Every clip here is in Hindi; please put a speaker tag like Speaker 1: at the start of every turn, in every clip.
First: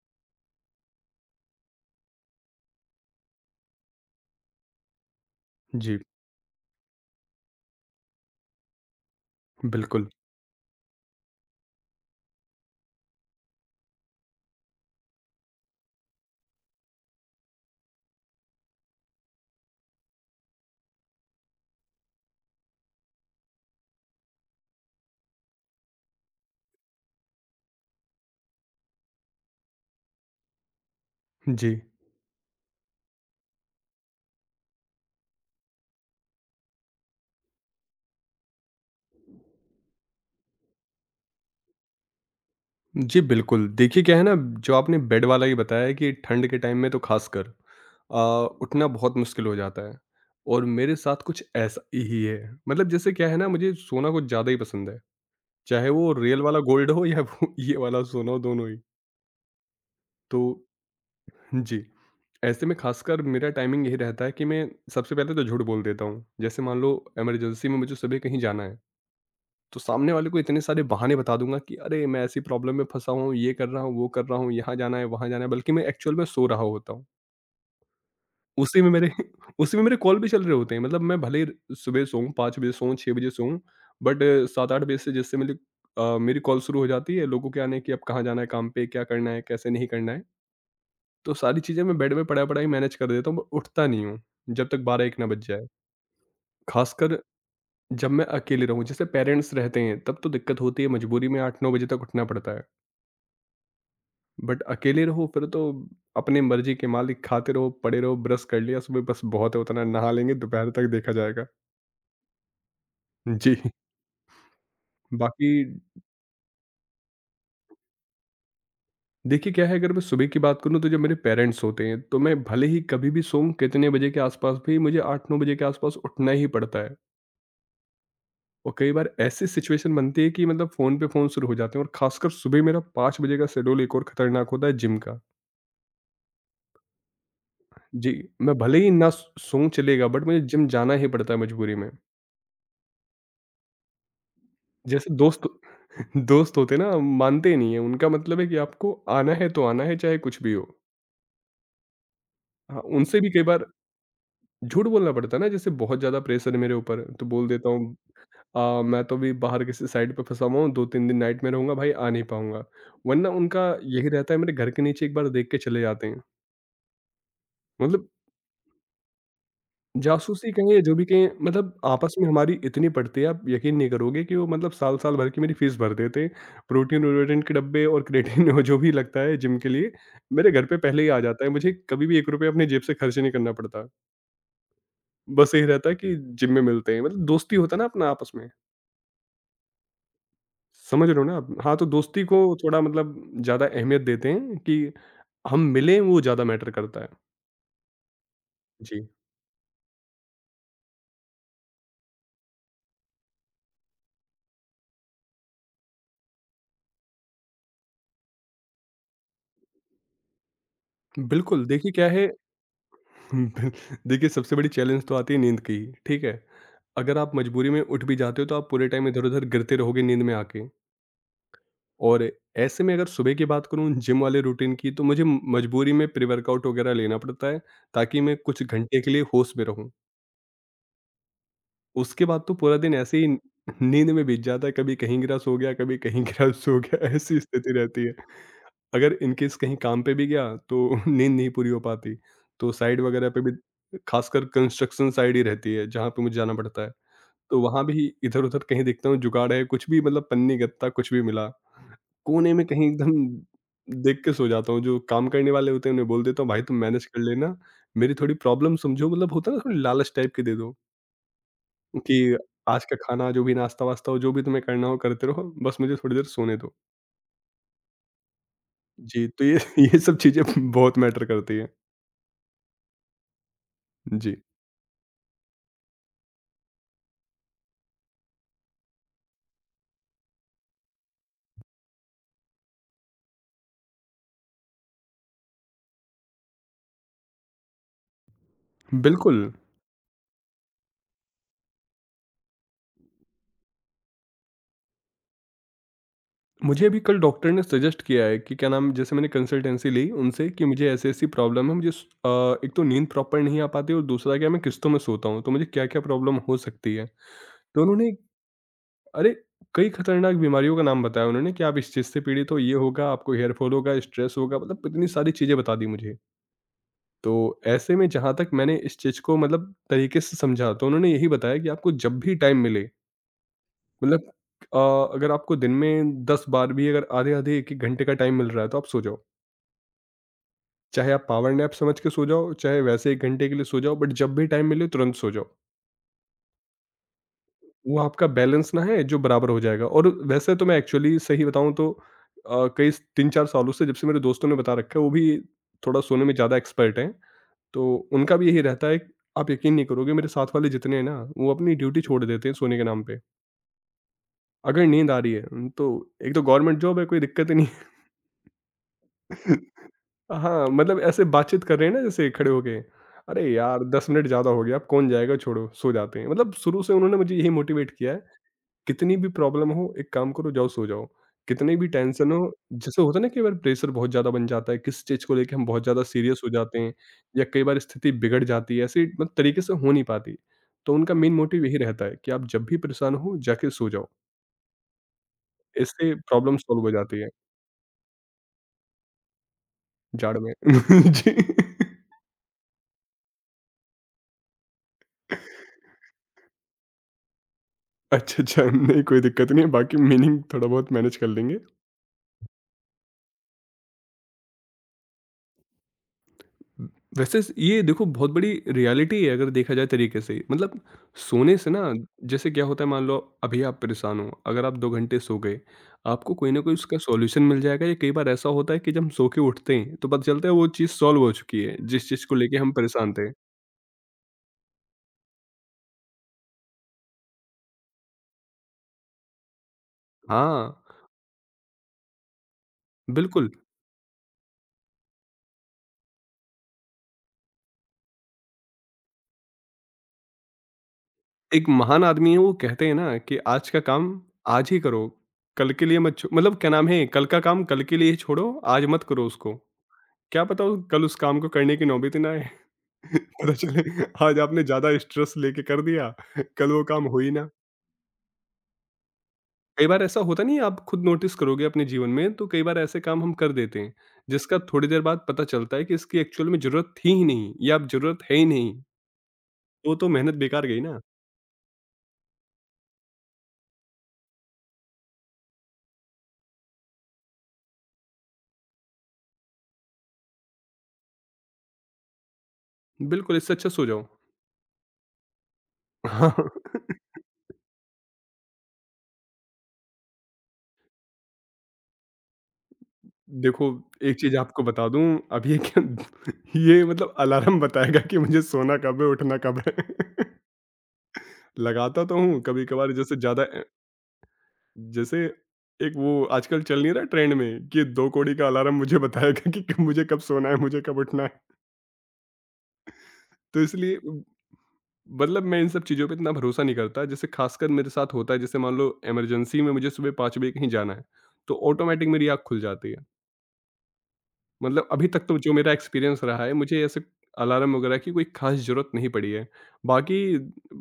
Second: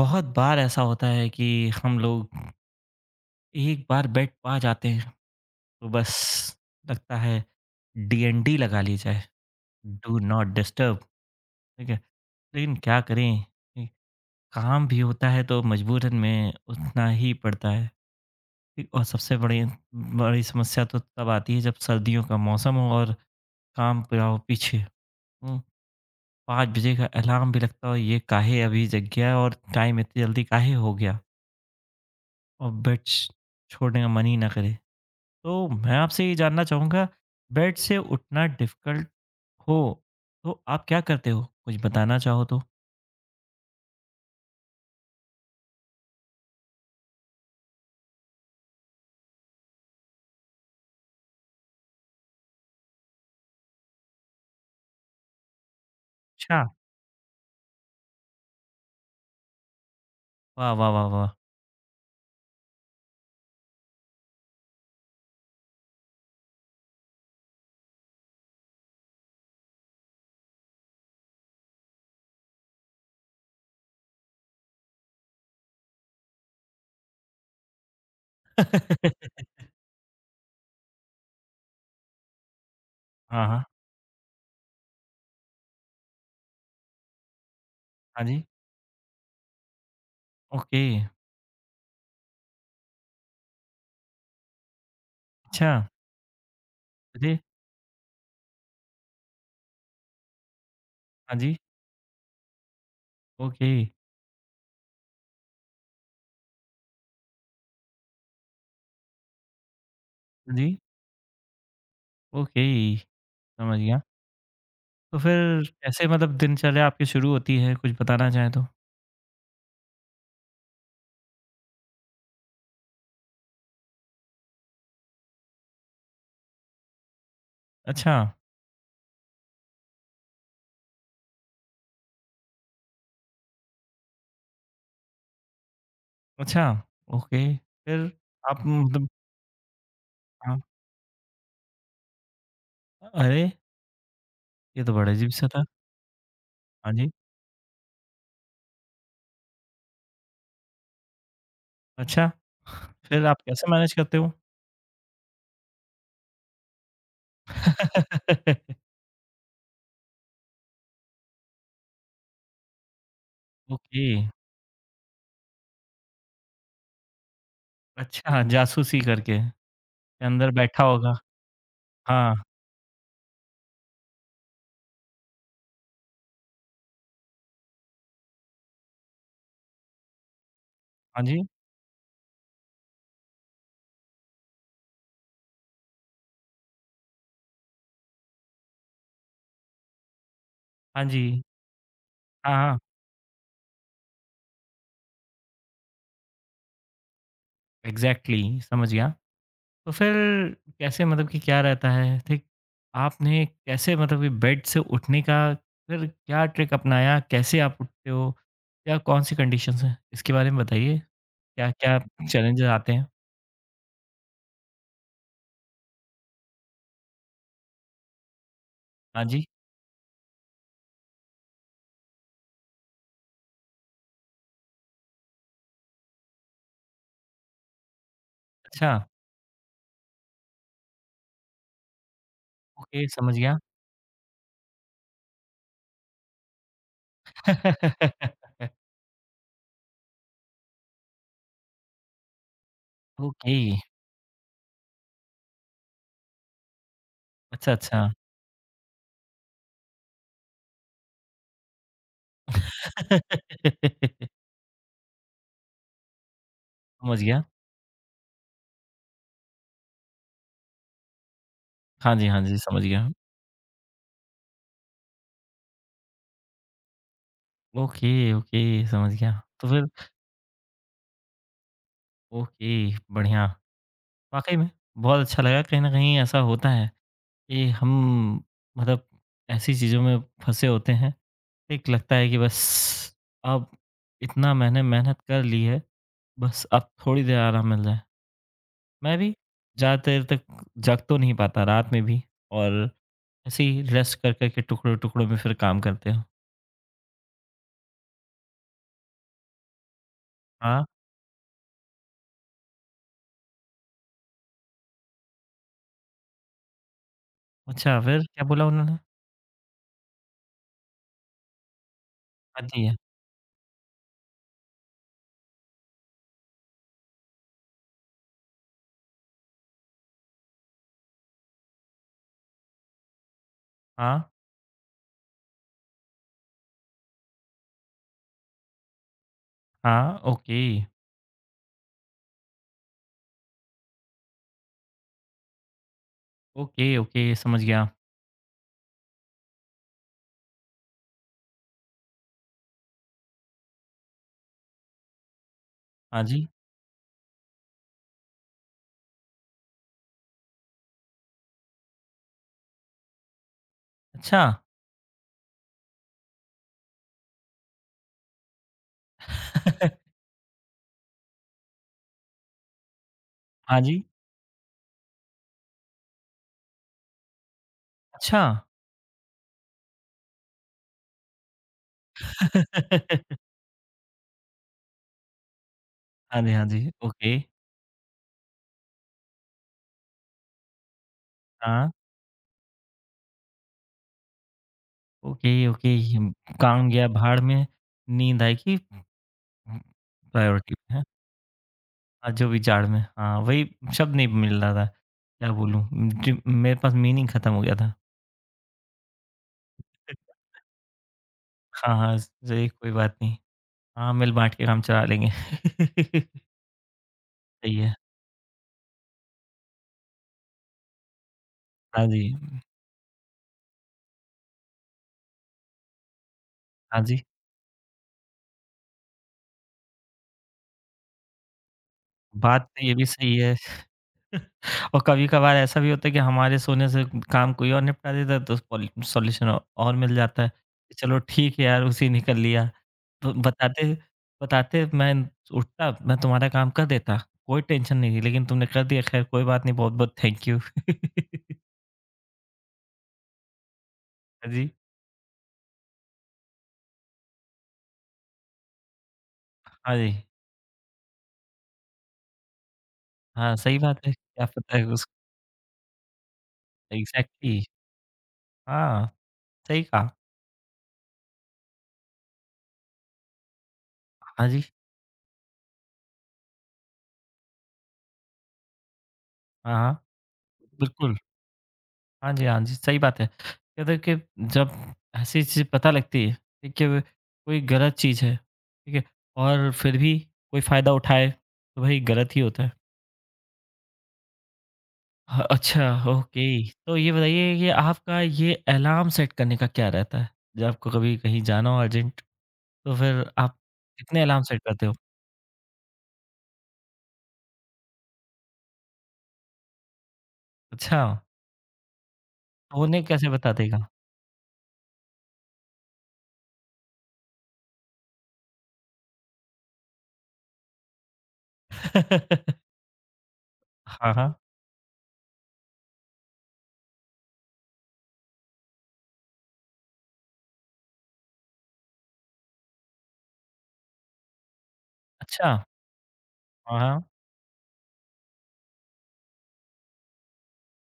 Speaker 1: बहुत बार ऐसा होता है कि हम लोग एक बार बेट पा जाते हैं। तो
Speaker 2: जी,
Speaker 1: बस लगता है डीएनडी लगा ली जाए।
Speaker 2: बिल्कुल।
Speaker 1: डू नॉट डिस्टर्ब, ठीक है, लेकिन क्या करें ठीक, काम भी होता है तो मजबूरन में उतना ही पड़ता है। ठीक, और सबसे बड़ी बड़ी समस्या तो तब आती है जब सर्दियों का मौसम हो और काम पूरा हो पीछे, हम्म, पाँच बजे का अलार्म भी लगता हो, ये काहे अभी जग गया और टाइम इतनी जल्दी काहे हो गया।
Speaker 2: जी।
Speaker 1: और बेड छोड़ने का मन ही ना करे। तो मैं आपसे ये जानना चाहूँगा, बेड से उठना डिफ़िकल्ट हो, तो आप क्या करते हो? कुछ बताना चाहो तो?
Speaker 2: जी, बिल्कुल। देखिए क्या है ना, जो आपने बेड वाला ये बताया है कि ठंड के टाइम में तो ख़ासकर अ, उठना बहुत मुश्किल हो जाता है और मेरे साथ कुछ ऐसा ही है। मतलब जैसे क्या है ना, मुझे सोना कुछ ज़्यादा ही पसंद है, चाहे वो रियल वाला
Speaker 1: अच्छा।
Speaker 2: गोल्ड हो या वो ये वाला सोना हो, दोनों ही। तो
Speaker 1: वाह, वाह, वाह, वाह!
Speaker 2: जी, ऐसे में ख़ासकर मेरा टाइमिंग यही रहता है कि मैं सबसे पहले तो झूठ बोल देता हूँ। जैसे मान लो इमरजेंसी में मुझे सुबह कहीं जाना है। तो सामने वाले को इतने सारे बहाने बता दूँगा कि अरे मैं ऐसी प्रॉब्लम में फँसा हूँ, ये कर रहा हूँ, वो कर रहा हूँ, यहाँ जाना है, वहाँ जाना है, बल्कि मैं एक्चुअल में सो रहा होता हूँ। उसी में मेरे उसी में मेरे कॉल भी चल रहे होते हैं। मतलब मैं भले ही सुबह सोऊँ, 5 बजे सोऊँ, 6 बजे
Speaker 1: हाँ,
Speaker 2: सोऊँ,
Speaker 1: हाँ।
Speaker 2: बट 7-8 बजे से जैसे मेरी कॉल शुरू हो जाती है लोगों के आने की, अब कहाँ
Speaker 1: हाँ
Speaker 2: जाना
Speaker 1: जी।
Speaker 2: है काम पे, क्या करना है, कैसे नहीं करना है।
Speaker 1: ओके।
Speaker 2: तो सारी चीज़ें मैं बेड में पड़ा-पड़ा ही मैनेज कर देता हूँ, मैं उठता नहीं हूँ, जब तक 12-1 ना बज जाए।
Speaker 1: अच्छा।
Speaker 2: ख़ासकर
Speaker 1: अरे!
Speaker 2: जब मैं अकेले रहूँ, जैसे पेरेंट्स रहते हैं, तब तो दिक्कत होती है, मजबूरी
Speaker 1: हाँ
Speaker 2: में
Speaker 1: जी।
Speaker 2: 8-9 बजे तक उठना पड़ता है।
Speaker 1: ओके।
Speaker 2: बट अकेले रहो फिर तो अपने मर्जी के मालिक, खाते रहो, पड़े रहो, ब्रश कर लिया सुबह बस बहुत है, उतना नहा लेंगे,
Speaker 1: हाँ जी।
Speaker 2: दोपहर तक देखा जाएगा।
Speaker 1: ओके।
Speaker 2: जी।
Speaker 1: समझ गया। तो
Speaker 2: बाकी
Speaker 1: फिर कैसे मतलब दिनचर्या आपकी शुरू होती है? कुछ बताना चाहें तो?
Speaker 2: देखिए क्या है, अगर मैं सुबह की बात करूँ तो जब मेरे पेरेंट्स होते हैं तो मैं भले ही कभी भी सोऊं, कितने बजे के आसपास भी मुझे 8-9 बजे के आसपास उठना ही पड़ता है।
Speaker 1: अच्छा।
Speaker 2: और कई बार ऐसी सिचुएशन बनती है कि मतलब फ़ोन पे फ़ोन शुरू हो जाते हैं, और खासकर सुबह मेरा 5 बजे का शेड्यूल एक और ख़तरनाक होता है, जिम का।
Speaker 1: अच्छा। ओके। फिर
Speaker 2: जी। मैं
Speaker 1: आप
Speaker 2: भले ही
Speaker 1: मतलब
Speaker 2: ना सोऊं चलेगा, बट मुझे
Speaker 1: हाँ।
Speaker 2: जिम जाना ही पड़ता है मजबूरी में।
Speaker 1: अरे! ये तो
Speaker 2: जैसे
Speaker 1: बड़ा अजीब-सा
Speaker 2: दोस्त
Speaker 1: था।
Speaker 2: दोस्त होते हैं
Speaker 1: हाँ
Speaker 2: ना,
Speaker 1: जी।
Speaker 2: मानते ही नहीं है, उनका मतलब है कि आपको आना है तो आना है चाहे कुछ भी हो।
Speaker 1: अच्छा।
Speaker 2: हाँ, उनसे
Speaker 1: फिर
Speaker 2: भी
Speaker 1: आप
Speaker 2: कई बार
Speaker 1: कैसे मैनेज करते हो?
Speaker 2: झूठ बोलना पड़ता है ना, जैसे बहुत ज़्यादा प्रेशर है मेरे ऊपर तो बोल देता हूँ मैं तो अभी बाहर किसी साइड पे फँसा हुआ हूँ, 2-3 दिन नाइट में रहूँगा, भाई आ नहीं पाऊँगा। वरना उनका
Speaker 1: ओके,
Speaker 2: यही रहता है, मेरे घर के नीचे एक बार देख के चले जाते हैं। मतलब
Speaker 1: अच्छा, हाँ, जासूसी करके, के
Speaker 2: जासूसी
Speaker 1: अंदर
Speaker 2: कहें या
Speaker 1: बैठा
Speaker 2: जो भी
Speaker 1: होगा।
Speaker 2: कहें, मतलब आपस में
Speaker 1: हाँ,
Speaker 2: हमारी इतनी पड़ती है, आप यकीन नहीं करोगे कि वो मतलब साल-साल भर की मेरी फीस भर देते। प्रोटीन-वोटीन के डब्बे और क्रेटिन और जो भी लगता है जिम के लिए, मेरे घर पे पहले ही आ
Speaker 1: हाँ जी,
Speaker 2: जाता है। मुझे कभी भी ₹1 अपनी जेब से खर्च नहीं करना पड़ता। बस यही रहता है कि जिम में मिलते हैं, मतलब दोस्ती होता है ना अपना आपस में,
Speaker 1: हाँ
Speaker 2: समझ रहे हो ना
Speaker 1: जी,
Speaker 2: आप? हाँ, तो दोस्ती को
Speaker 1: हाँ, हाँ,
Speaker 2: थोड़ा मतलब ज़्यादा अहमियत देते हैं, कि हम मिलें, वो ज़्यादा मैटर करता है।
Speaker 1: एग्ज़ैक्टली समझ गया।
Speaker 2: जी,
Speaker 1: तो फिर कैसे मतलब कि क्या रहता है, ठीक? आपने कैसे मतलब कि बेड से उठने का फिर क्या ट्रिक अपनाया? कैसे आप उठते हो? या कौन-सी कंडीशंस हैं? इसके बारे में बताइए,
Speaker 2: बिल्कुल देखिए
Speaker 1: क्या-क्या
Speaker 2: क्या है
Speaker 1: चैलेंजेज़ आते हैं?
Speaker 2: बिल देखिए, सबसे बड़ी चैलेंज तो आती है नींद की, ठीक है? अगर आप मजबूरी में उठ भी जाते हो तो आप पूरे टाइम
Speaker 1: हाँ जी,
Speaker 2: इधर-उधर गिरते रहोगे नींद में आके। और ऐसे में अगर सुबह की बात करूँ जिम वाले रूटीन की, तो मुझे मजबूरी में प्री-वर्कआउट वगैरह लेना पड़ता है, ताकि मैं कुछ
Speaker 1: अच्छा,
Speaker 2: घंटे के लिए होश में रहूँ। उसके बाद तो पूरा दिन
Speaker 1: ओके
Speaker 2: ऐसे ही
Speaker 1: समझ गया।
Speaker 2: नींद में बीत जाता है, कभी कहीं गिरा सो गया, कभी कहीं गिरा सो गया, ऐसी स्थिति रहती है। अगर इन केस कहीं काम पे भी गया तो नींद नहीं पूरी हो पाती, तो साइट वगैरह पे भी
Speaker 1: ओके,
Speaker 2: खासकर कंस्ट्रक्शन साइट ही रहती है जहाँ पे मुझे जाना पड़ता है। तो
Speaker 1: अच्छा,
Speaker 2: वहाँ भी
Speaker 1: अच्छा।
Speaker 2: इधर-उधर कहीं देखता हूँ, जुगाड़ है, कुछ भी मतलब पन्नी-गत्ता कुछ भी मिला। कोने में कहीं एकदम देख के सो जाता हूँ, जो काम करने वाले होते हैं उन्हें बोल देता हूँ, भाई तुम मैनेज
Speaker 1: समझ
Speaker 2: कर
Speaker 1: गया।
Speaker 2: लेना, मेरी थोड़ी प्रॉब्लम समझो, मतलब होता है ना थोड़ी लालच टाइप की दे दो,
Speaker 1: हाँ
Speaker 2: कि
Speaker 1: जी, हाँ जी, समझ
Speaker 2: आज का
Speaker 1: गया।
Speaker 2: खाना जो भी नाश्ता-वाश्ता हो जो भी तुम्हें करना हो करते रहो, बस मुझे थोड़ी देर सोने दो।
Speaker 1: ओके, ओके, समझ
Speaker 2: जी,
Speaker 1: गया।
Speaker 2: तो ये
Speaker 1: तो
Speaker 2: ये
Speaker 1: फिर
Speaker 2: सब चीज़ें बहुत मैटर करती है।
Speaker 1: ओके, बढ़िया।
Speaker 2: जी,
Speaker 1: वाक़ई में बहुत अच्छा लगा, कहीं न कहीं ऐसा होता है कि हम मतलब ऐसी चीज़ों में फँसे होते हैं। एक लगता है कि बस अब इतना मैंने मेहनत कर ली है, बस अब थोड़ी देर आराम मिल जाए। मैं भी
Speaker 2: बिल्कुल।
Speaker 1: ज़्यादा देर तक जग तो नहीं पाता रात में भी, और ऐसे ही रेस्ट कर, कर के टुकड़ों-टुकड़ों में फिर काम करते हैं।
Speaker 2: मुझे अभी कल डॉक्टर ने सजेस्ट किया है कि क्या नाम, जैसे मैंने कंसल्टेंसी ली उनसे कि
Speaker 1: हाँ,
Speaker 2: मुझे ऐसी-ऐसी प्रॉब्लम है, मुझे एक तो नींद प्रॉपर नहीं आ पाती और दूसरा क्या मैं किस्तों में सोता हूँ, तो मुझे क्या-क्या प्रॉब्लम हो सकती है। तो
Speaker 1: अच्छा,
Speaker 2: उन्होंने,
Speaker 1: फिर क्या बोला उन्होंने?
Speaker 2: अरे! कई खतरनाक बीमारियों का नाम बताया उन्होंने कि आप इस चीज़ से पीड़ित हो,
Speaker 1: हाँ
Speaker 2: ये
Speaker 1: जी,
Speaker 2: होगा, आपको हेयर फॉल होगा, स्ट्रेस होगा, मतलब इतनी सारी चीज़ें बता दी मुझे। तो ऐसे में जहाँ तक मैंने इस चीज़ को मतलब तरीके से समझा, तो उन्होंने यही बताया कि आपको जब भी टाइम मिले
Speaker 1: हाँ।
Speaker 2: मतलब अ, अगर आपको दिन में 10 बार भी अगर आधे-आधे, 1-1 घंटे का टाइम मिल रहा है तो आप सो जाओ।
Speaker 1: हाँ, ओके।
Speaker 2: चाहे आप पावर नैप समझ के सो जाओ, चाहे वैसे 1 घंटे के लिए सो जाओ, बट जब भी टाइम मिले तुरंत सो जाओ।
Speaker 1: ओके, ओके समझ गया।
Speaker 2: वो आपका बैलेंस ना है जो बराबर हो जाएगा, और वैसे तो मैं एक्चुअली सही बताऊँ तो कई 3-4 सालों से जब से मेरे दोस्तों ने बता रखा है, वो भी थोड़ा
Speaker 1: हाँ
Speaker 2: सोने में
Speaker 1: जी,
Speaker 2: ज़्यादा एक्सपर्ट हैं, तो उनका भी यही रहता है। आप यकीन नहीं करोगे, मेरे साथ वाले जितने हैं ना, वो अपनी ड्यूटी छोड़ देते हैं सोने के नाम पे।
Speaker 1: अच्छा,
Speaker 2: अगर नींद आ रही है, तो एक तो गवर्नमेंट जॉब है, कोई दिक्कत ही नहीं है। हाँ, मतलब ऐसे बातचीत कर रहे हैं ना जैसे खड़े होके, अरे
Speaker 1: हाँ
Speaker 2: यार
Speaker 1: जी,
Speaker 2: 10 मिनट ज़्यादा हो गया, अब कौन जाएगा, छोड़ो, सो जाते हैं। मतलब शुरू से उन्होंने मुझे यही मोटिवेट किया है,
Speaker 1: अच्छा।
Speaker 2: कितनी भी प्रॉब्लम हो, एक काम करो जाओ सो जाओ, कितनी भी टेंशन हो, जैसे होता है ना कई बार प्रेशर बहुत ज़्यादा बन जाता है, किसी चीज़ को लेके हम बहुत ज़्यादा सीरियस
Speaker 1: हाँ
Speaker 2: हो
Speaker 1: जी, हाँ
Speaker 2: जाते
Speaker 1: जी,
Speaker 2: हैं,
Speaker 1: ओके,
Speaker 2: या कई बार स्थिति बिगड़ जाती है, ऐसे मतलब तरीके से हो नहीं पाती। तो उनका मेन मोटिव यही
Speaker 1: हाँ,
Speaker 2: रहता है कि आप जब भी परेशान हो जाके सो जाओ,
Speaker 1: ओके, ओके
Speaker 2: इससे
Speaker 1: हिम,
Speaker 2: प्रॉब्लम सॉल्व
Speaker 1: काम
Speaker 2: हो
Speaker 1: गया
Speaker 2: जाती है,
Speaker 1: भाड़ में, नींद आई कि
Speaker 2: जाड़ में।
Speaker 1: प्रायोरिटी में है।
Speaker 2: जी।
Speaker 1: हाँ, जो भी जाड़ में, हाँ, वही शब्द नहीं मिल रहा था। क्या बोलूँ? जी मेरे पास मीनिंग ख़त्म हो गया था।
Speaker 2: अच्छा, अच्छा। नहीं, कोई दिक्कत नहीं है, बाकी मीनिंग थोड़ा बहुत मैनेज कर लेंगे।
Speaker 1: हाँ, हाँ, सही कोई बात नहीं। हाँ, मिल-बाँट के काम चला लेंगे।
Speaker 2: वैसे स
Speaker 1: सही
Speaker 2: ये
Speaker 1: है।
Speaker 2: देखो, बहुत बड़ी रियलिटी है अगर देखा जाए तरीके से। मतलब सोने से ना,
Speaker 1: हाँ जी,
Speaker 2: जैसे क्या होता है मान लो अभी आप परेशान हो, अगर आप 2 घंटे सो गए, आपको कोई ना कोई उसका
Speaker 1: हाँ जी,
Speaker 2: सॉल्यूशन मिल जाएगा, या कई बार ऐसा होता है कि जब हम सो के उठते हैं, तो पता चलता है वो चीज़ सॉल्व हो चुकी है, जिस चीज़ को लेके
Speaker 1: बात
Speaker 2: हम
Speaker 1: तो ये भी
Speaker 2: परेशान थे।
Speaker 1: सही है। और कभी-कभार ऐसा भी होता है कि हमारे सोने से काम कोई और निपटा देता है, तो पॉल सॉल्यूशन औ और मिल जाता है,
Speaker 2: हाँ,
Speaker 1: कि चलो ठीक है यार, उसी ने कर लिया। तो
Speaker 2: बिल्कुल।
Speaker 1: बताते बताते मैं उठता, मैं तुम्हारा काम कर देता, कोई टेंशन नहीं थी, लेकिन तुमने कर दिया, खैर कोई बात नहीं, बहुत-बहुत थैंक यू।
Speaker 2: एक महान आदमी है, वो कहते हैं ना कि आज का काम
Speaker 1: हाँ
Speaker 2: आज
Speaker 1: जी।
Speaker 2: ही करो, कल के लिए मत छो मतलब क्या नाम है, कल का काम कल के लिए छोड़ो, आज मत करो उसको।
Speaker 1: हाँ जी।
Speaker 2: क्या पता वो कल उस काम को करने की नौबत ही ना आए। पता
Speaker 1: हाँ, सही बात
Speaker 2: चले
Speaker 1: है,
Speaker 2: आज
Speaker 1: क्या
Speaker 2: आपने
Speaker 1: पता है
Speaker 2: ज़्यादा
Speaker 1: उस,
Speaker 2: स्ट्रेस लेके कर दिया, कल वो काम हो ही ना।
Speaker 1: एग्ज़ैक्टली हाँ, सही
Speaker 2: कई बार
Speaker 1: कहा।
Speaker 2: ऐसा होता नहीं है, आप खुद नोटिस करोगे अपने जीवन में, तो कई बार ऐसे काम हम कर देते हैं,
Speaker 1: हाँ
Speaker 2: जिसका
Speaker 1: जी।
Speaker 2: थोड़ी देर बाद पता चलता है कि इसकी एक्चुअल में ज़रूरत थी ही नहीं, या अब ज़रूरत है ही नहीं।
Speaker 1: हाँ, हाँ,
Speaker 2: वो तो मेहनत बेकार गई ना।
Speaker 1: बिल्कुल। हाँ जी, हाँ जी, सही बात है। क्या देखिए जब ऐसी चीज़ पता लगती है, देखिए व कोई गलत चीज़ है, ठीक है? और फिर भी कोई फ़ायदा उठाए, तो भई गलत ही होता है।
Speaker 2: बिल्कुल, इससे अच्छा सो जाओ।
Speaker 1: ह अच्छा,
Speaker 2: हाँ।
Speaker 1: ओके। तो ये बताइए कि आपका ये अलार्म सेट करने का क्या रहता है? जब आपको कभी कहीं जाना हो अर्जेंट, तो फिर आप
Speaker 2: देखो, एक
Speaker 1: कितने
Speaker 2: चीज़
Speaker 1: अलार्म सेट
Speaker 2: आपको
Speaker 1: करते
Speaker 2: बता
Speaker 1: हो?
Speaker 2: दूँ, अब ये क्या ये मतलब अलार्म बताएगा कि मुझे सोना कब है, उठना कब है।
Speaker 1: अच्छा,
Speaker 2: लगाता तो हूँ,
Speaker 1: तो
Speaker 2: कभी-कभार,
Speaker 1: उन्हें
Speaker 2: जैसे
Speaker 1: कैसे
Speaker 2: ज़्यादा
Speaker 1: बता देगा?
Speaker 2: जैसे एक वो आजकल चल नहीं रहा ट्रेंड में कि 2 कौड़ी का अलार्म मुझे बताएगा कि कब मुझे कब सोना है, मुझे कब उठना है। तो इसलिए
Speaker 1: हाँ, हाँ।
Speaker 2: मतलब मैं इन सब चीज़ों पे इतना भरोसा नहीं करता। जैसे खासकर मेरे साथ होता है, जैसे मान लो इमरजेंसी में मुझे सुबह 5 बजे कहीं जाना है, तो ऑटोमैटिक मेरी आँख खुल जाती है। मतलब अभी तक तो जो
Speaker 1: अच्छा,
Speaker 2: मेरा एक्सपीरियंस रहा है,
Speaker 1: हाँ,
Speaker 2: मुझे ऐसे
Speaker 1: हाँ।
Speaker 2: अलार्म वगैरह की कोई ख़ास ज़रूरत नहीं पड़ी है। बाकी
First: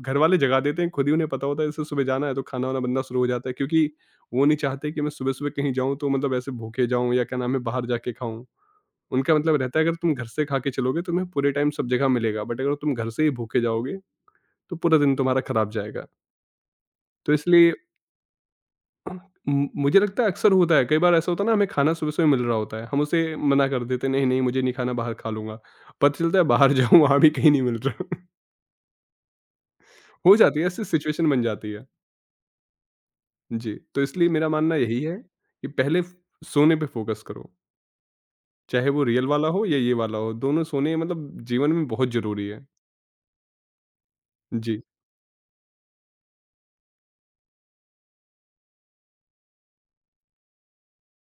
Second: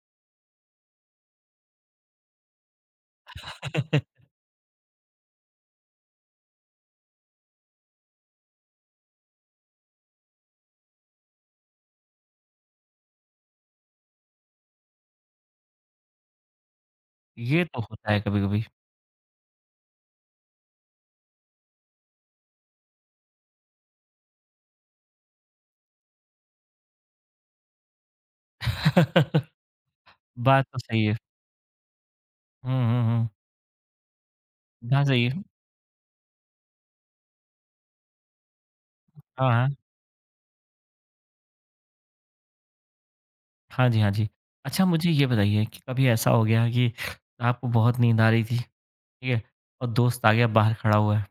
Speaker 2: घरवाले जगा देते हैं, खुद ही उन्हें पता होता है, जैसे सुबह जाना है तो खाना-वाना बनना शुरू हो जाता है, क्योंकि वो नहीं चाहते कि मैं सुबह-सुबह कहीं जाऊँ तो मतलब ऐसे भूखे जाऊँ या क्या नाम है बाहर जाके खाऊँ। उनका मतलब रहता है, अगर तुम घर से खा के चलोगे तुम्हें पूरे टाइम सब जगह मिलेगा, बट अगर तुम घर से ही भूखे जाओगे, तो पूरा दिन तुम्हारा ख़राब जाएगा। तो
Speaker 1: ये
Speaker 2: इसलिए
Speaker 1: तो होता है कभी-कभी।
Speaker 2: हाँ, म मुझे लगता है अक्सर होता है, कई बार ऐसा होता है ना, हमें खाना सुबह-सुबह मिल रहा होता है, हम उसे मना कर देते हैं, नहीं, नहीं मुझे नहीं खाना, बाहर खा लूँगा। पता चलता है, बाहर जाऊँ वहाँ भी कहीं नहीं मिल रहा। हो जाती
Speaker 1: बात
Speaker 2: है,
Speaker 1: तो
Speaker 2: ऐसी
Speaker 1: सही है।
Speaker 2: सिचुएशन बन जाती है।
Speaker 1: हुँ, हुँ, हुँ।
Speaker 2: जी, तो इसलिए मेरा मानना यही
Speaker 1: हाँ,
Speaker 2: है
Speaker 1: सही है।
Speaker 2: कि पहले फ सोने पे फ़ोकस करो, चाहे वो रियल वाला
Speaker 1: हाँ,
Speaker 2: हो
Speaker 1: हाँ।
Speaker 2: या ये वाला हो, दोनों सोने मतलब जीवन में बहुत ज़रूरी है।
Speaker 1: हाँ जी, हाँ जी।
Speaker 2: जी,
Speaker 1: अच्छा, मुझे ये बताइए कि कभी ऐसा हो गया कि आपको बहुत नींद आ रही थी, ठीक है? और दोस्त आ गया बाहर खड़ा हुआ है।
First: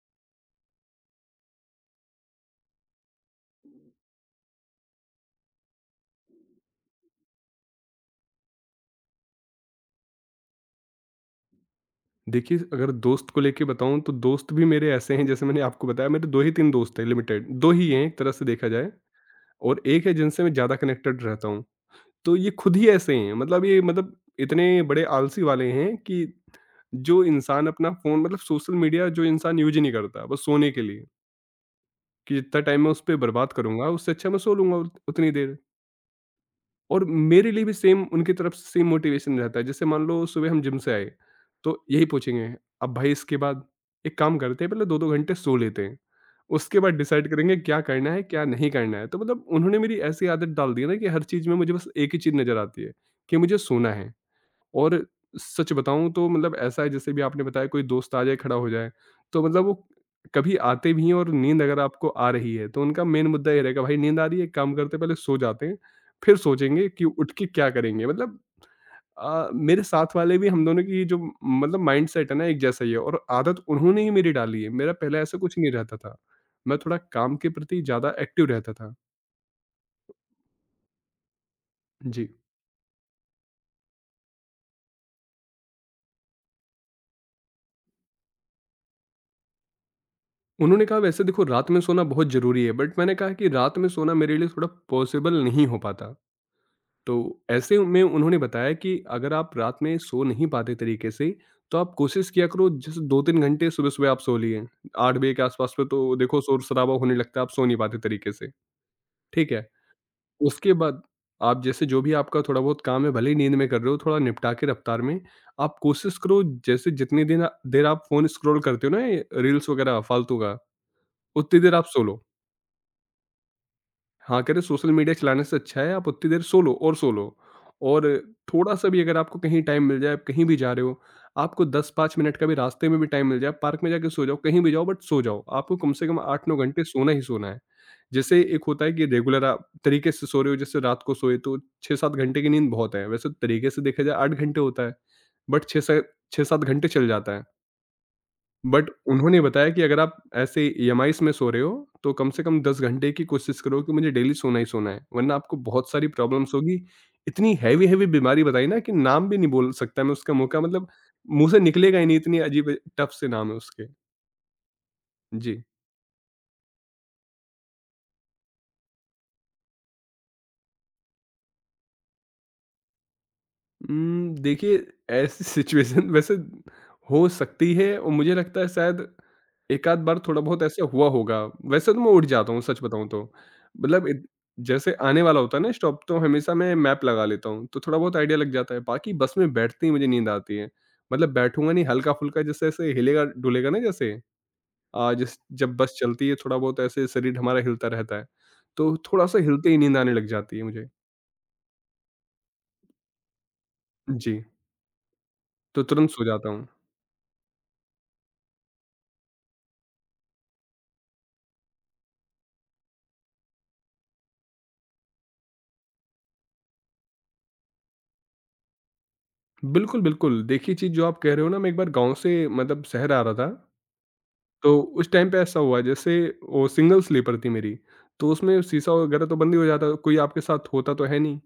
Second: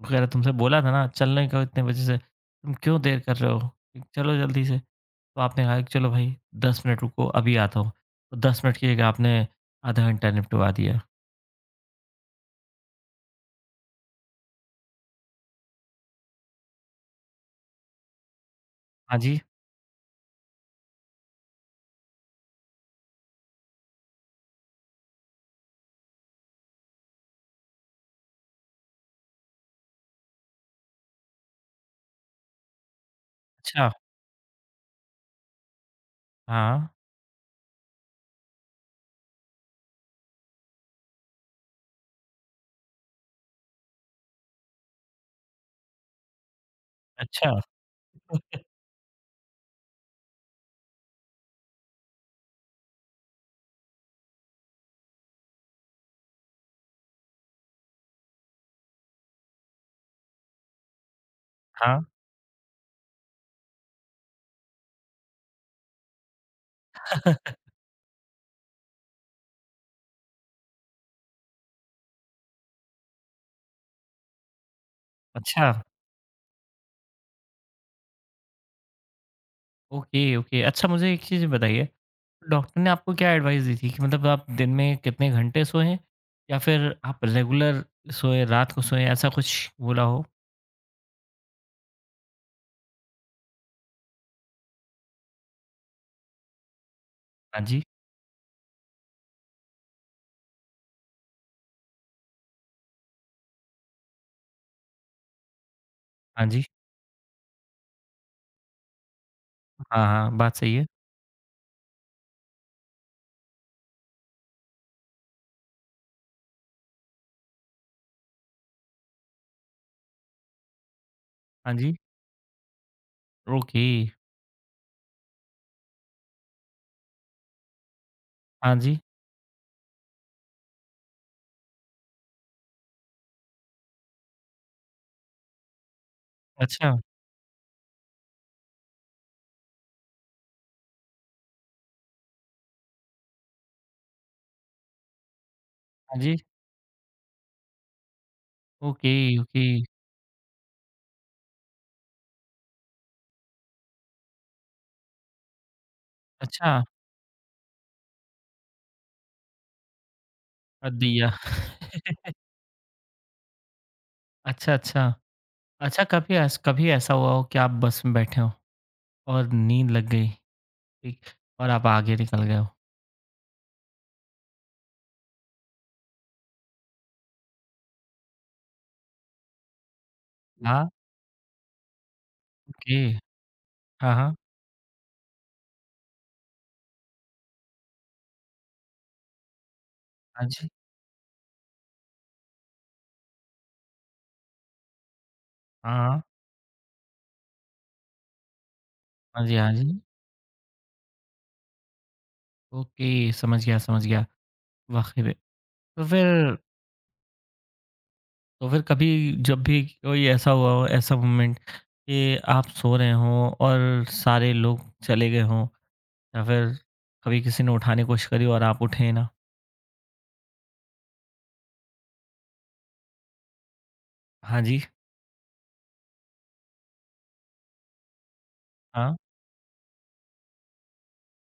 Speaker 1: वो कह रहा तुमसे बोला था ना चलने को इतने बजे से, तुम क्यों देर कर रहे हो? चलो जल्दी से। तो आपने कहा कि चलो भाई 10 मिनट रुको अभी आता हूँ। तो 10 मिनट की जगह आपने आधा घंटा निपटवा दिया।
Speaker 2: देखिए, अगर दोस्त को लेके बताऊँ, तो दोस्त भी मेरे ऐसे हैं, जैसे मैंने आपको बताया, मेरे 2 ही 3 दोस्त हैं, लिमिटेड, 2 ही हैं एक तरह से देखा जाए,
Speaker 1: हाँ जी।
Speaker 2: और 1 है जिनसे मैं ज़्यादा कनेक्टेड रहता हूँ। तो ये खुद ही ऐसे हैं, मतलब ये, मतलब इतने बड़े आलसी वाले हैं, कि जो इंसान अपना फ़ोन, मतलब सोशल मीडिया जो इंसान यूज़ ही नहीं करता, बस सोने के लिए, कि जितना टाइम मैं उस पे बर्बाद करूँगा,
Speaker 1: अच्छा।
Speaker 2: उससे अच्छा मैं सो लूँगा उतनी देर।
Speaker 1: हाँ।
Speaker 2: और मेरे लिए भी सेम, उनकी तरफ से सेम मोटिवेशन रहता है, जैसे मान लो सुबह हम जिम से आए, तो यही पूछेंगे, अब भाई इसके बाद एक काम करते हैं, पहले दो दो घंटे सो लेते हैं, उसके बाद डिसाइड
Speaker 1: अच्छा।
Speaker 2: करेंगे क्या करना है, क्या नहीं करना है। तो मतलब उन्होंने मेरी ऐसी आदत डाल दी है ना कि हर चीज़ में मुझे बस एक ही चीज़ नज़र आती है कि मुझे सोना है। और सच बताऊँ तो मतलब ऐसा है, जैसे भी आपने बताया, कोई दोस्त आ जाए, खड़ा हो जाए, तो मतलब वो कभी आते भी हैं, और नींद अगर
Speaker 1: हाँ।
Speaker 2: आपको आ रही है, तो उनका मेन मुद्दा ये रहेगा, भाई नींद आ रही है, एक काम करते हैं पहले सो जाते हैं, फिर सोचेंगे कि उठ के क्या करेंगे। मतलब मेरे साथ वाले भी, हम दोनों की जो मतलब माइंडसेट है ना, एक जैसा ही है, और आदत उन्होंने ही मेरी डाली है। मेरा पहले ऐसा कुछ
Speaker 1: अच्छा।
Speaker 2: नहीं रहता था। मैं थोड़ा काम के प्रति ज़्यादा एक्टिव रहता था।
Speaker 1: Okay, okay. अच्छा, मुझे एक चीज़ बताइए,
Speaker 2: जी।
Speaker 1: डॉक्टर ने आपको क्या एडवाइस दी थी कि मतलब आप दिन में कितने घंटे सोएं? या फिर आप रेगुलर सोएँ, रात को सोएँ, ऐसा कुछ बोला हो?
Speaker 2: उन्होंने कहा, वैसे देखो रात में सोना बहुत ज़रूरी है, बट मैंने कहा कि रात में सोना मेरे लिए थोड़ा पॉसिबल नहीं हो पाता। तो
Speaker 1: हाँ
Speaker 2: ऐसे
Speaker 1: जी,
Speaker 2: में उन्होंने बताया कि अगर आप रात में सो नहीं पाते तरीके से, तो आप कोशिश किया करो, जैसे 2-3 घंटे सुबह-सुबह आप सो लिए। 8 बजे के आसपास में तो देखो
Speaker 1: हाँ जी।
Speaker 2: शोर-शराबा होने लगता है, आप सो नहीं पाते तरीके से, ठीक है?
Speaker 1: हाँ, हाँ, बात
Speaker 2: उसके
Speaker 1: सही है।
Speaker 2: बाद आप, जैसे जो भी आपका थोड़ा बहुत काम है, भले ही नींद में कर रहे हो, थोड़ा निपटा के रफ्तार में, आप कोशिश करो, जैसे जितनी दिन देर आप फ़ोन स्क्रॉल करते हो ना, ये रील्स वगैरह फालतू का, उतनी
Speaker 1: हाँ
Speaker 2: देर आप
Speaker 1: जी,
Speaker 2: सो लो।
Speaker 1: ओके।
Speaker 2: हाँ, कह रहे सोशल मीडिया चलाने से अच्छा है आप उतनी देर सो लो, और सो लो। और
Speaker 1: हाँ
Speaker 2: थोड़ा-सा
Speaker 1: जी,
Speaker 2: भी अगर आपको कहीं टाइम मिल जाए, आप कहीं भी जा रहे हो, आपको 10-5 मिनट का भी रास्ते में भी टाइम मिल जाए, पार्क में जाके सो जाओ, कहीं भी जाओ बट सो जाओ। आपको कम से कम 8-9 घंटे
Speaker 1: अच्छा।
Speaker 2: सोना ही सोना है। जैसे एक होता है कि रेगुलर आप तरीके से सो रहे हो, जैसे रात को सोए तो 6-7 घंटे की नींद बहुत है। वैसे तरीके से देखा जाए 8 घंटे होता है, बट 6 से
Speaker 1: हाँ जी,
Speaker 2: 6-7 घंटे चल जाता है। बट
Speaker 1: ओके,
Speaker 2: उन्होंने
Speaker 1: ओके।
Speaker 2: बताया कि अगर आप ऐसे ईएमआईस में सो रहे हो, तो कम से कम 10 घंटे की कोशिश करो कि मुझे डेली सोना ही सोना है, वरना आपको बहुत सारी प्रॉब्लम्स होगी।
Speaker 1: अच्छा,
Speaker 2: इतनी हैवी हैवी बीमारी बताई ना कि नाम भी नहीं बोल सकता मैं उसका, मुंह का मतलब
Speaker 1: कर दिया।
Speaker 2: मुंह से निकलेगा ही नहीं, इतनी अजीब टफ से नाम है उसके।
Speaker 1: अच्छा, अच्छा।
Speaker 2: जी।
Speaker 1: अच्छा कभी ऐस कभी ऐसा हुआ हो कि आप बस में बैठे हो और नींद लग गई, ठीक? और आप आगे निकल गए हो?
Speaker 2: देखिए, ऐसी सिचुएशन वैसे हो सकती है, और मुझे लगता है शायद एक-आध बार थोड़ा बहुत ऐसे
Speaker 1: हाँ,
Speaker 2: हुआ होगा। वैसे तो मैं उठ जाता हूँ, सच
Speaker 1: ओके।
Speaker 2: बताऊँ तो। मतलब
Speaker 1: हाँ,
Speaker 2: इत
Speaker 1: हाँ।
Speaker 2: जैसे आने वाला होता है ना स्टॉप, तो हमेशा मैं मैप लगा लेता हूँ, तो थोड़ा बहुत आइडिया लग जाता है। बाकी बस में बैठते ही मुझे नींद
Speaker 1: हाँ
Speaker 2: आती
Speaker 1: जी।
Speaker 2: है। मतलब बैठूँगा नहीं, हल्का-फुल्का जैसे ऐसे हिलेगा-डुलेगा ना, जैसे जिस जब
Speaker 1: हाँ,
Speaker 2: बस
Speaker 1: हाँ।
Speaker 2: चलती है, थोड़ा बहुत ऐसे शरीर हमारा हिलता रहता है, तो थोड़ा-सा
Speaker 1: हाँ जी,
Speaker 2: हिलते
Speaker 1: हाँ
Speaker 2: ही नींद
Speaker 1: जी।
Speaker 2: आने लग जाती है मुझे।
Speaker 1: ओके, समझ गया, समझ गया।
Speaker 2: जी,
Speaker 1: वाक़ई में।
Speaker 2: तो
Speaker 1: तो
Speaker 2: तुरंत सो जाता
Speaker 1: फिर
Speaker 2: हूँ।
Speaker 1: तो फिर कभी जब भी कोई ऐसा हुआ हो, ऐसा मोमेंट कि आप सो रहे हों और सारे लोग चले गए हों, या फिर कभी किसी ने उठाने की कोशिश करी हो और आप उठे ही ना?
Speaker 2: बिल्कुल, बिल्कुल। देखिए, चीज़ जो आप कह रहे हो ना, मैं एक बार गाँव से मतलब शहर आ रहा था,
Speaker 1: हाँ जी,
Speaker 2: तो उस टाइम पे ऐसा हुआ, जैसे वो सिंगल स्लीपर थी मेरी, तो उसमें शीशा
Speaker 1: हाँ,
Speaker 2: वगैरह तो बंद ही हो जाता, कोई आपके साथ होता तो है नहीं।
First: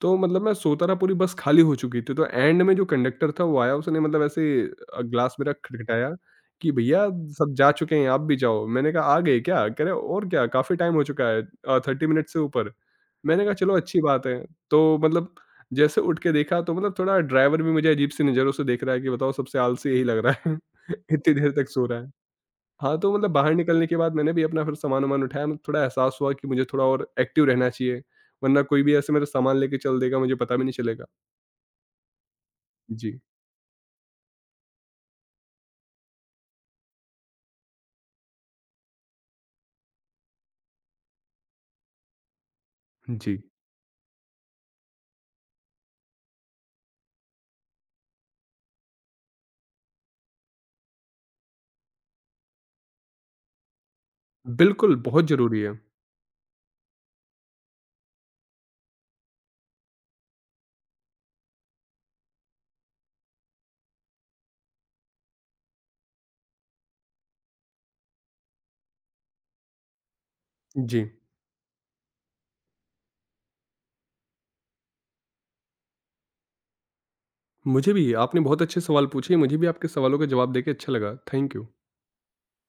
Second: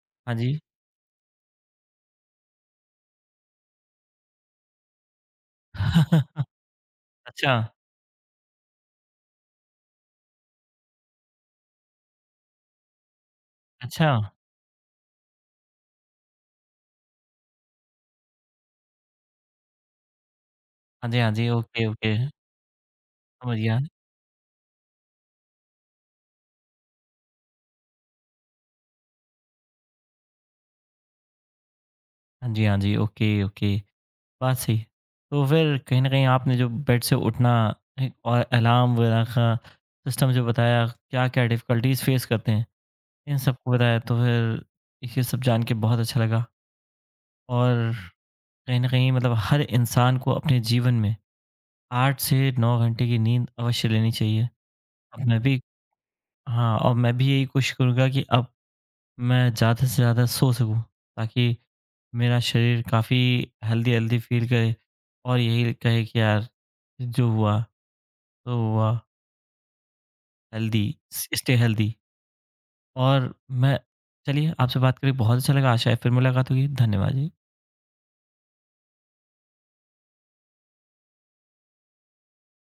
Speaker 2: तो
Speaker 1: हाँ
Speaker 2: मतलब मैं
Speaker 1: जी।
Speaker 2: सोता रहा, पूरी बस खाली हो चुकी थी, तो एंड में जो कंडक्टर था वो आया, उसने मतलब ऐसे ग्लास मेरा खटखटाया कि भैया सब जा
Speaker 1: अच्छा,
Speaker 2: चुके हैं, आप भी जाओ। मैंने कहा, "आ गए क्या?" कह रहे, "और क्या, काफ़ी टाइम हो चुका है, 30 मिनट से ऊपर।" मैंने कहा, "चलो अच्छी
Speaker 1: अच्छा।
Speaker 2: बात है।" तो मतलब जैसे उठ के देखा, तो मतलब थोड़ा ड्राइवर भी मुझे अजीब सी नज़रों से देख रहा है कि बताओ, सबसे आलसी यही लग रहा है,
Speaker 1: हाँ जी, हाँ
Speaker 2: इतनी
Speaker 1: जी।
Speaker 2: देर तक
Speaker 1: ओके,
Speaker 2: सो रहा है।
Speaker 1: ओके।
Speaker 2: हाँ, तो मतलब बाहर
Speaker 1: समझ गया।
Speaker 2: निकलने के बाद मैंने भी अपना फिर सामान-वामान उठाया, मुझे थोड़ा एहसास हुआ कि मुझे थोड़ा और एक्टिव रहना चाहिए, वरना कोई भी ऐसे मेरा सामान लेके चल देगा, मुझे पता भी नहीं चलेगा।
Speaker 1: हाँ जी, हाँ जी।
Speaker 2: जी,
Speaker 1: ओके, ओके। बात सही है। तो फिर कहीं न कहीं आपने जो बेड से उठना, एक और अलार्म वगैरह का सिस्टम जो बताया, क्या-क्या डिफ़िकल्टीज़ फ़ेस करते हैं?
Speaker 2: जी।
Speaker 1: इन सबको बताया, तो फिर ये सब जान के बहुत अच्छा लगा, और कहीं न कहीं मतलब हर इंसान को अपने जीवन में 8 से 9 घंटे की नींद अवश्य लेनी चाहिए।
Speaker 2: बिल्कुल,
Speaker 1: अब
Speaker 2: बहुत
Speaker 1: मैं भी,
Speaker 2: ज़रूरी है।
Speaker 1: हाँ, और मैं भी यही कोशिश करूँगा कि अब मैं ज़्यादा से ज़्यादा सो सकूँ, ताकि मेरा शरीर काफ़ी हेल्दी-हेल्दी फ़ील करे और यही कहे कि यार जो हुआ सो हुआ, हेल्दी
Speaker 2: जी,
Speaker 1: स स्टे हेल्दी। और मैं, चलिए, आपसे बात करके बहुत अच्छा लगा, आशा है फिर मुलाकात होगी। धन्यवाद जी।
Speaker 2: मुझे भी आपने बहुत अच्छे सवाल पूछे, मुझे भी आपके सवालों का जवाब देके अच्छा लगा। Thank you.